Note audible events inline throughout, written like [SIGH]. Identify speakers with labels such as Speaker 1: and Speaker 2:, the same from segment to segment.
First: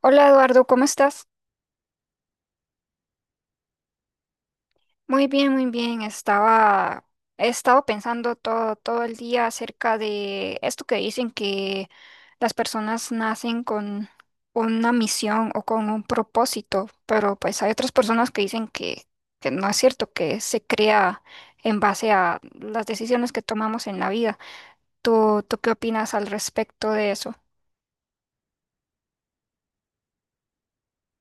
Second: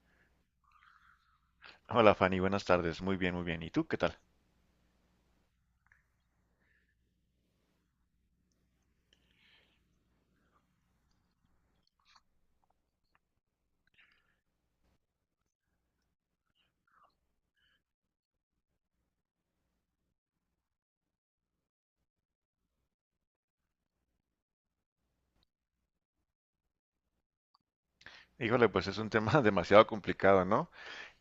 Speaker 1: Hola Eduardo, ¿cómo estás?
Speaker 2: Hola Fanny, buenas tardes. Muy bien, muy bien. ¿Y tú qué tal?
Speaker 1: Muy bien, muy bien. Estaba, he estado pensando todo el día acerca de esto que dicen que las personas nacen con una misión o con un propósito, pero pues hay otras personas que dicen que no es cierto, que se crea en base a las decisiones que tomamos en la vida. ¿Tú qué opinas al respecto de eso?
Speaker 2: Híjole, pues es un tema [LAUGHS] demasiado complicado, ¿no?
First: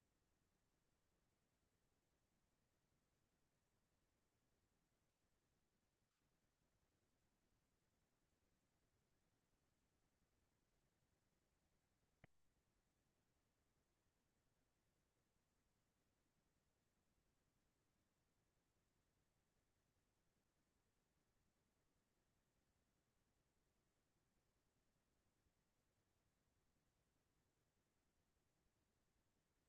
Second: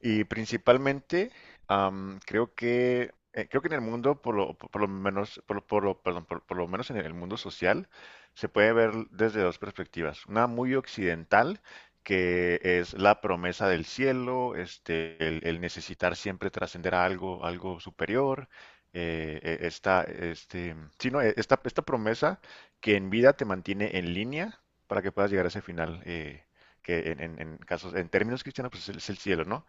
Speaker 2: Y principalmente, creo que en el mundo, por lo menos, por lo- perdón, por lo menos en el mundo social, se puede ver desde dos perspectivas. Una muy occidental, que es la promesa del cielo, el necesitar siempre trascender a algo, algo superior. Sí, no, esta promesa que en vida te mantiene en línea para que puedas llegar a ese final. En casos, en términos cristianos, pues es el cielo, ¿no?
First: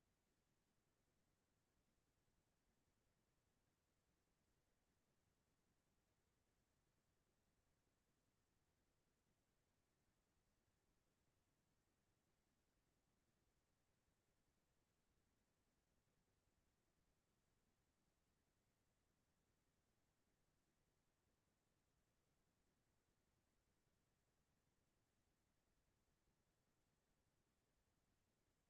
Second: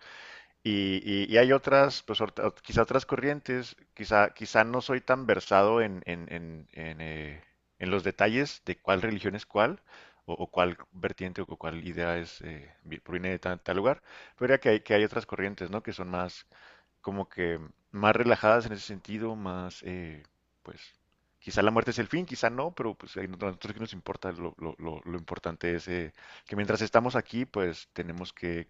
Speaker 2: Y hay otras, quizá otras corrientes, quizá no soy tan versado en los detalles de cuál religión es cuál, o cuál vertiente o cuál idea es, proviene de tal, tal lugar, pero que hay otras corrientes, ¿no? Que son más, como que más relajadas en ese sentido, más, pues, quizá la muerte es el fin, quizá no, pero pues a nosotros que nos importa. Lo importante es que mientras estamos aquí, pues tenemos que,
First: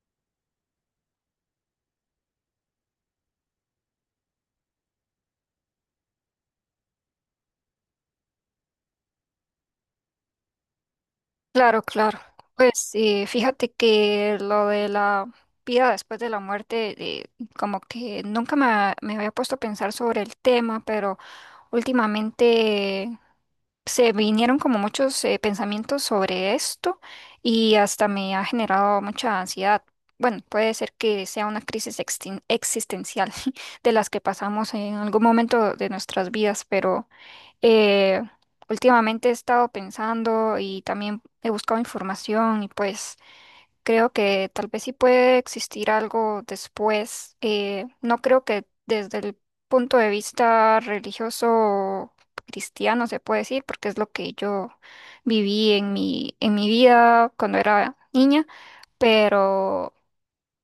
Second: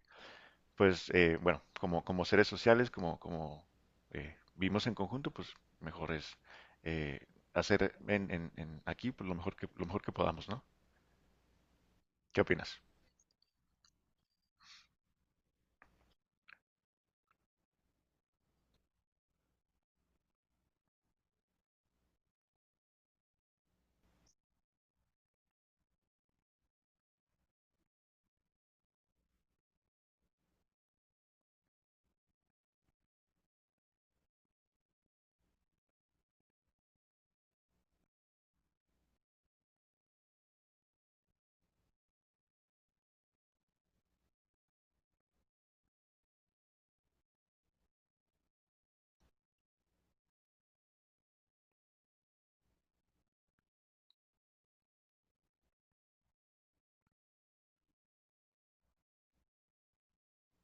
Speaker 2: pues, bueno, como seres sociales, como, como vivimos en conjunto, pues mejor es eh, hacer en aquí, pues, lo mejor que podamos, ¿no?
Speaker 1: Claro, claro.
Speaker 2: ¿Qué opinas?
Speaker 1: Pues fíjate que lo de la vida después de la muerte, como que nunca me había puesto a pensar sobre el tema, pero últimamente se vinieron como muchos pensamientos sobre esto y hasta me ha generado mucha ansiedad. Bueno, puede ser que sea una crisis existencial [LAUGHS] de las que pasamos en algún momento de nuestras vidas, pero... Eh, últimamente he estado pensando y también he buscado información y pues creo que tal vez sí puede existir algo después. No creo que desde el punto de vista religioso o cristiano se puede decir, porque es lo que yo viví en mi vida cuando era niña, pero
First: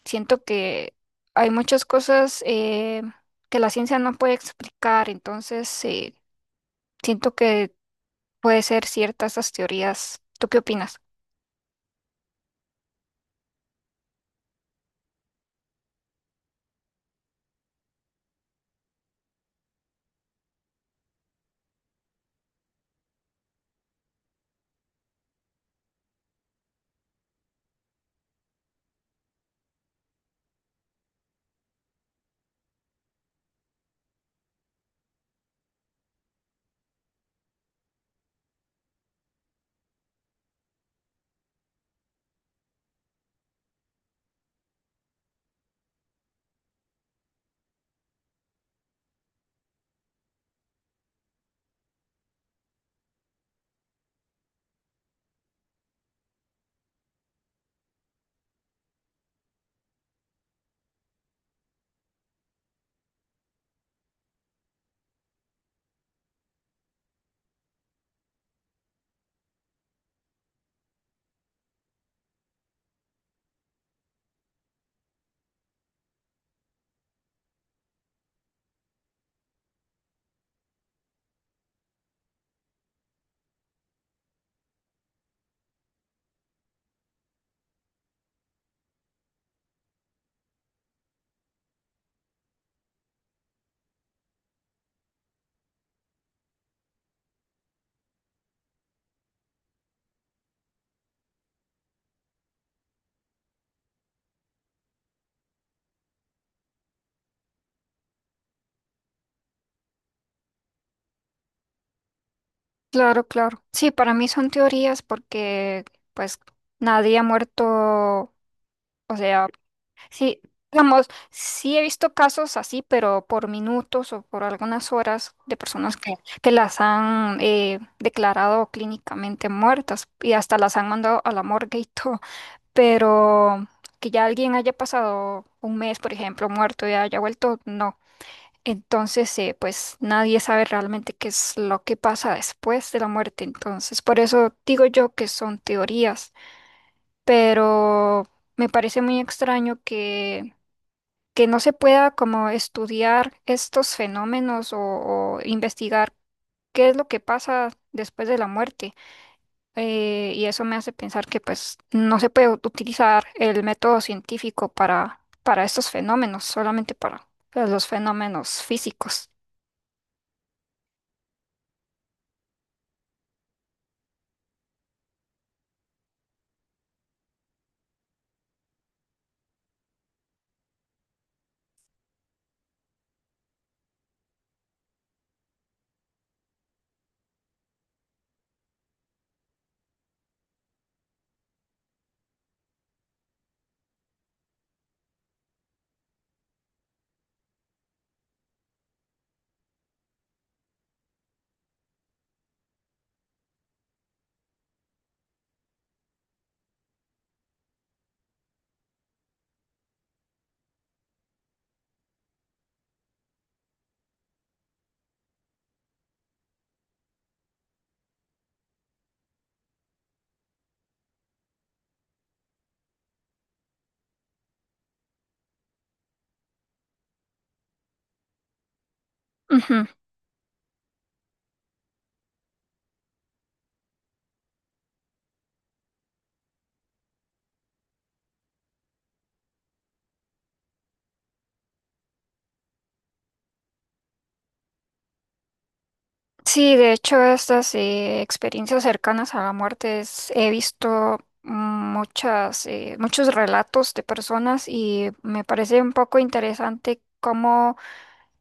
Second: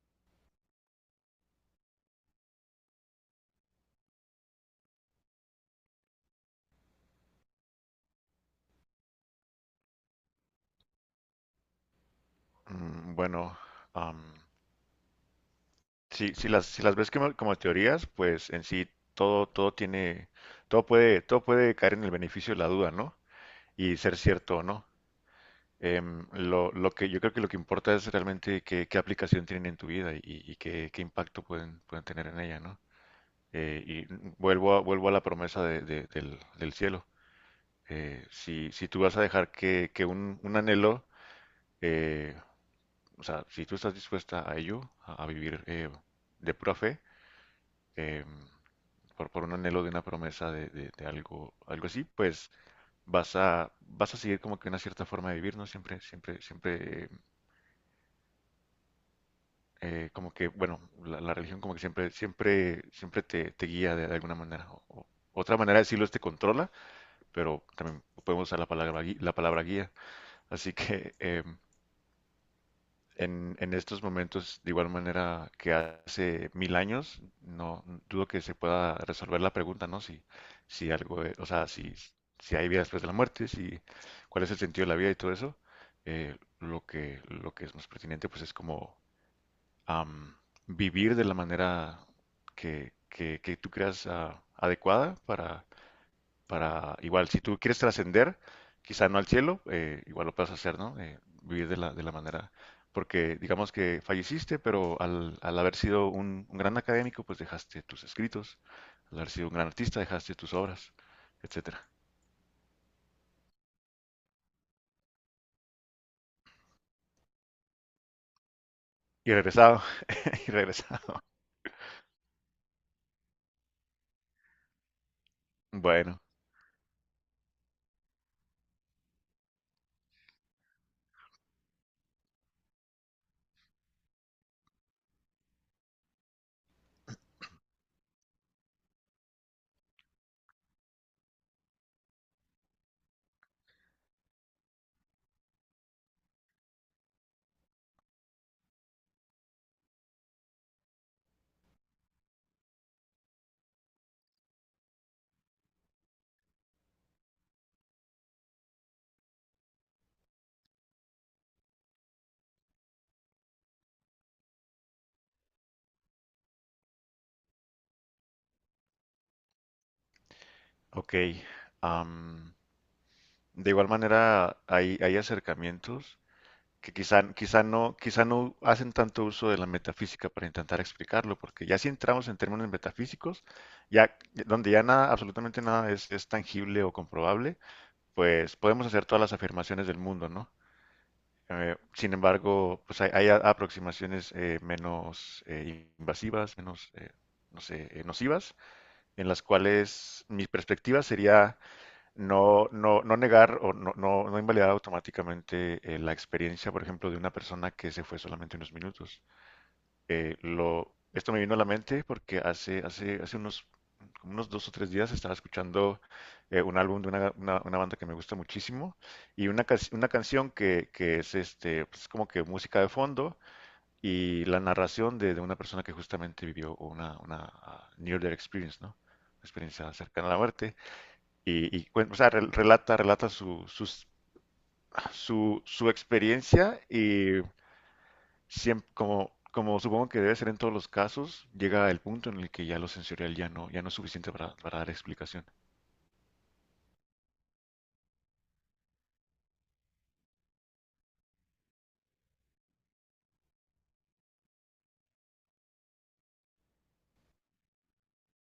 Speaker 1: siento que hay muchas cosas que la ciencia no puede explicar, entonces... siento que puede ser ciertas esas teorías. ¿Tú qué opinas?
Speaker 2: Mm, bueno, am, si las ves como, como teorías, pues en sí todo, todo tiene, todo puede caer en el beneficio de la duda, ¿no? Y ser cierto o no. Lo que yo creo que lo que importa es realmente qué, qué aplicación tienen en tu vida y, qué impacto pueden tener en ella, ¿no? Y vuelvo a la promesa del cielo. Si tú vas a dejar que un anhelo, eh, o sea, si tú estás dispuesta a ello, a vivir de pura fe, em, por un anhelo de una promesa de algo, algo así, pues vas a seguir como que una cierta forma de vivir, ¿no? Siempre, siempre, siempre, como que, bueno, la religión como que siempre, siempre, siempre te, te guía de alguna manera. Otra manera de decirlo es te controla, pero también podemos usar la palabra, la palabra guía. Así que, en estos momentos, de igual manera que hace mil años, no dudo que se pueda resolver la pregunta, ¿no? Si, si hay vida después de la muerte, si cuál es el sentido de la vida y todo eso. Lo que es más pertinente, pues es como am, vivir de la manera que tú creas adecuada para igual, si tú quieres trascender, quizá no al cielo, igual lo puedes hacer, ¿no? Vivir de la manera, porque digamos que falleciste, pero al haber sido un gran académico, pues dejaste tus escritos, al haber sido un gran artista, dejaste tus obras, etcétera.
Speaker 1: Claro, claro. Sí, para mí son teorías porque, pues, nadie ha muerto. O
Speaker 2: Y
Speaker 1: sea,
Speaker 2: regresado,
Speaker 1: sí,
Speaker 2: [LAUGHS] y
Speaker 1: digamos,
Speaker 2: regresado.
Speaker 1: sí he visto casos así, pero por minutos o por algunas horas de personas
Speaker 2: Bueno,
Speaker 1: que las han declarado clínicamente muertas y hasta las han mandado a la morgue y [LAUGHS] todo. Pero que ya alguien haya pasado un mes, por ejemplo, muerto y haya vuelto, no. Entonces, pues nadie sabe realmente qué es lo que pasa después de la muerte. Entonces, por eso digo yo que son teorías, pero me parece muy extraño que no se pueda como estudiar estos fenómenos o investigar qué es lo que pasa después de la muerte. Y eso me hace pensar que pues no se puede utilizar el método científico para estos fenómenos, solamente para pues, los fenómenos físicos.
Speaker 2: ok. Am, de igual manera, hay acercamientos que quizá no hacen tanto uso de la metafísica para intentar explicarlo, porque ya si entramos en términos metafísicos, ya donde ya nada, absolutamente nada es, es tangible o comprobable, pues podemos hacer todas las afirmaciones del mundo, ¿no? Sin embargo, pues hay, aproximaciones menos invasivas, menos, no sé, nocivas, en las cuales mi perspectiva sería no, no, no negar o no, no, no invalidar automáticamente la experiencia, por ejemplo, de una persona que se fue solamente unos minutos. Esto me vino a la mente porque hace unos, como unos dos o tres días estaba escuchando un álbum de una banda que me gusta muchísimo y una canción que es este, pues, como que música de fondo y la narración de una persona que justamente vivió una near death experience, ¿no?
Speaker 1: Ujú.
Speaker 2: Experiencia cercana a la muerte. Relata, relata su experiencia y como, como supongo que debe ser en todos los casos, llega el punto en el que ya lo sensorial ya no, ya no es suficiente para dar explicación.
Speaker 1: Sí, de hecho, estas experiencias cercanas a la muerte he visto muchas, muchos relatos de personas y me parece un poco interesante cómo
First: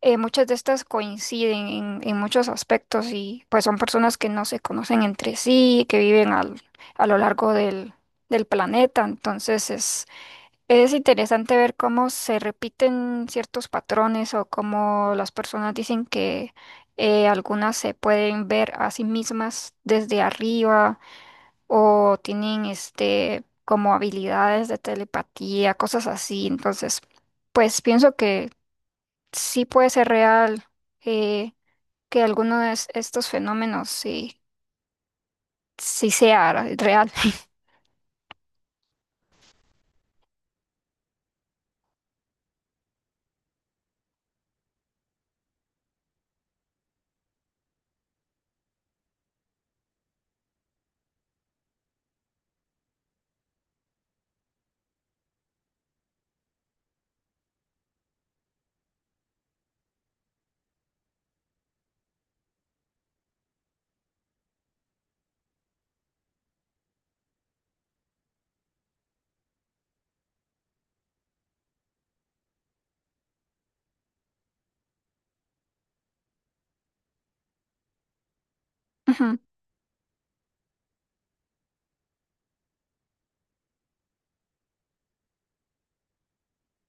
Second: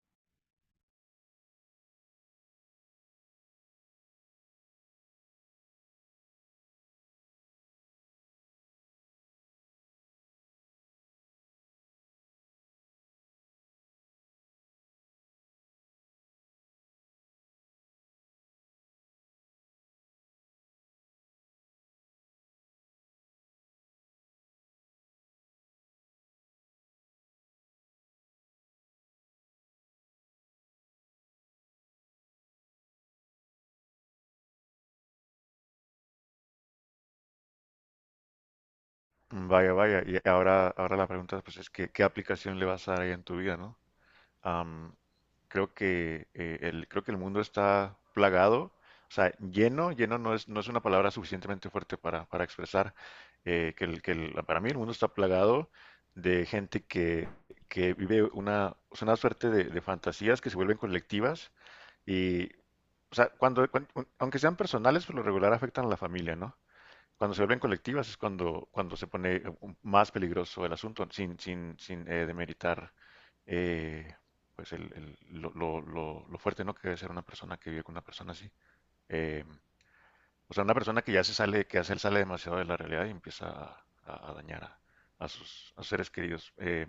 Speaker 1: muchas de estas coinciden en muchos aspectos y pues son personas que no se conocen entre sí, que viven a lo largo del planeta, entonces es interesante ver cómo se repiten ciertos patrones o cómo las personas dicen que algunas se pueden ver a sí mismas desde arriba o tienen este como habilidades de telepatía, cosas así. Entonces, pues pienso que sí puede ser real eh, que alguno de estos fenómenos sí, sí sea real. [LAUGHS]
Speaker 2: Vaya, vaya, y ahora, ahora la pregunta, pues, es que ¿qué aplicación le vas a dar ahí en tu vida, ¿no? Am, Creo que, creo que el mundo está plagado, o sea, lleno, lleno no es, no es una palabra suficientemente fuerte para expresar, para mí el mundo está plagado de gente que vive una, o sea, una suerte de fantasías que se vuelven colectivas y, o sea, aunque sean personales, por lo regular afectan a la familia, ¿no? Cuando se vuelven colectivas es cuando se pone más peligroso el asunto, sin, sin, sin demeritar eh, lo fuerte, ¿no? Que debe ser una persona que vive con una persona así.
Speaker 1: Ujú.
Speaker 2: Eh, o sea, una persona que ya se sale, que ya se sale demasiado de la realidad y empieza a dañar a sus seres queridos.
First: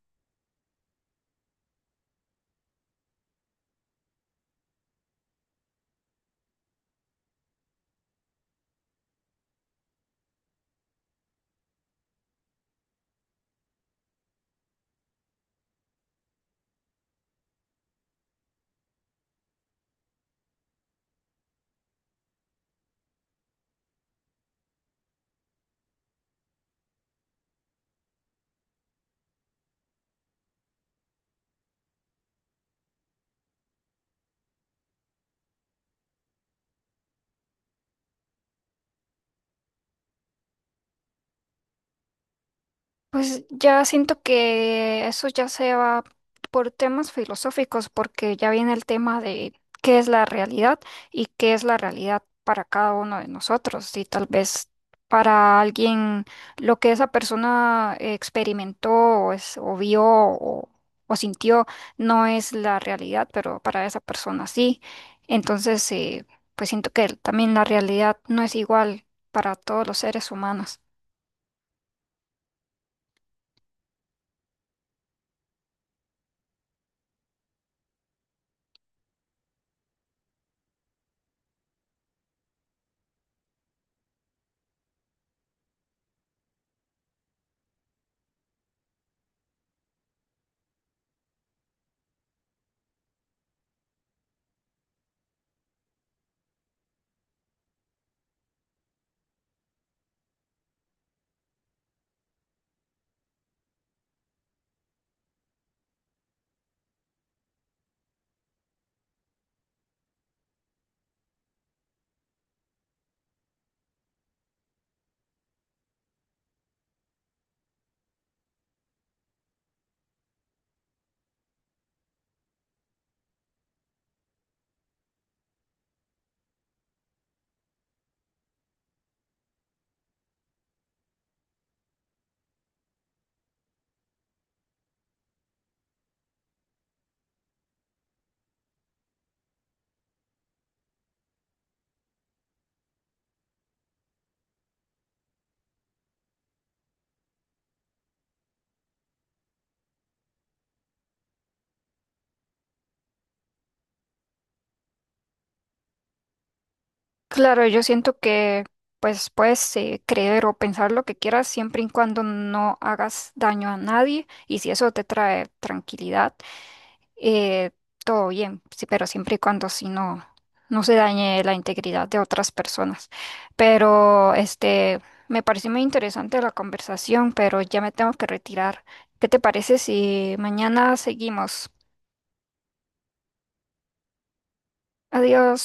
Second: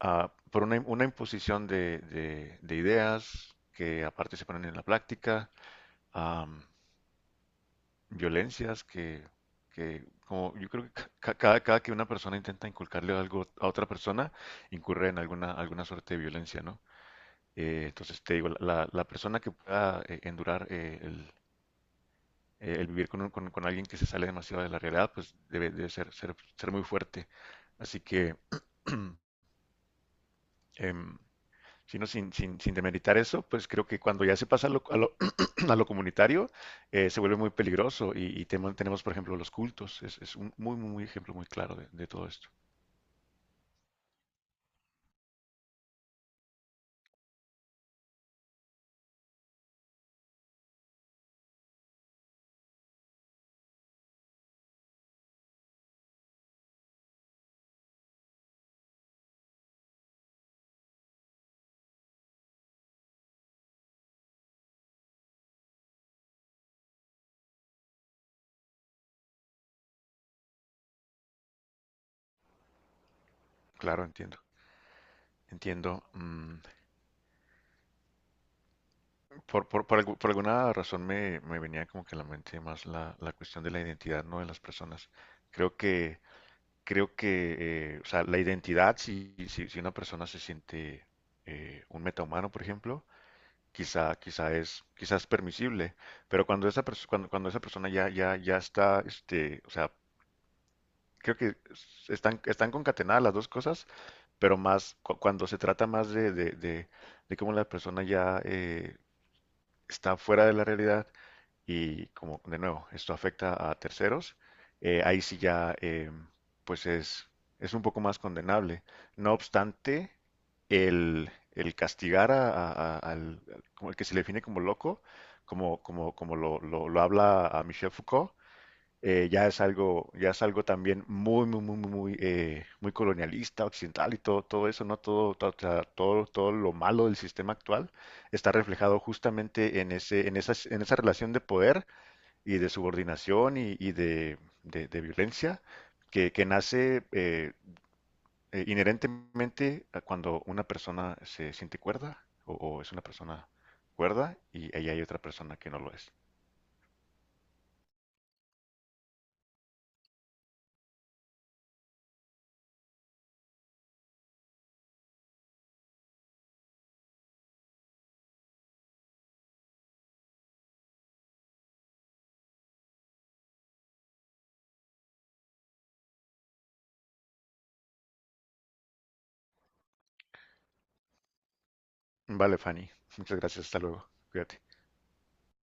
Speaker 2: Ah, por una imposición de, de ideas que aparte se ponen en la práctica. Violencias que como yo creo que cada que una persona intenta inculcarle algo a otra persona, incurre en alguna suerte de violencia, ¿no? Entonces te digo, la persona que pueda endurar el vivir con, con alguien que se sale demasiado de la realidad, pues debe, ser muy fuerte. Así que [CLEARS THROAT] em, sin, sin, sin demeritar eso, pues creo que cuando ya se pasa a lo, [CLEARS THROAT] a lo comunitario, se vuelve muy peligroso y, tenemos, por ejemplo, los cultos. Es un muy, muy, muy ejemplo muy claro de todo esto.
Speaker 1: Pues ya siento que eso ya se va por temas filosóficos, porque ya viene el tema de qué es la realidad y qué es la realidad para cada uno de nosotros. Y tal vez para alguien lo que esa persona experimentó o vio o sintió no es la realidad, pero para esa persona sí. Entonces, pues siento que también la realidad no es igual para todos los seres humanos.
Speaker 2: Claro, entiendo. Entiendo. Mm, por alguna razón me, me venía como que a la mente más la cuestión de la identidad, ¿no? De las personas. Creo que, creo que, o sea, la identidad, si una persona se siente un metahumano, por ejemplo, quizás permisible, pero cuando esa persona ya está, este, o sea, creo que están, están concatenadas las dos cosas, pero más cuando se trata más de cómo la persona ya está fuera de la realidad y como de nuevo, esto afecta a terceros, ahí sí ya pues es un poco más condenable. No obstante, el castigar como el que se le define como loco, como lo, lo habla a Michel Foucault, ya es algo también muy, muy, muy, muy, muy, muy colonialista, occidental y todo, todo eso, ¿no? Todo, todo, o sea, todo, todo lo malo del sistema actual está reflejado justamente en ese, en esa relación de poder y de subordinación y de, de violencia que nace inherentemente a cuando una persona se siente cuerda o es una persona cuerda y ella hay otra persona que no lo es.
Speaker 1: Claro, yo siento que pues puedes creer o pensar lo que quieras siempre y cuando no hagas daño a nadie y si eso te trae tranquilidad, eh, todo bien, sí, pero siempre y cuando si no, no se dañe la integridad de otras personas. Pero este, me pareció muy interesante la conversación, pero ya me tengo que retirar. ¿Qué te parece si mañana seguimos?
Speaker 2: Vale, Fanny. Muchas gracias. Hasta luego. Cuídate.
Speaker 1: Adiós.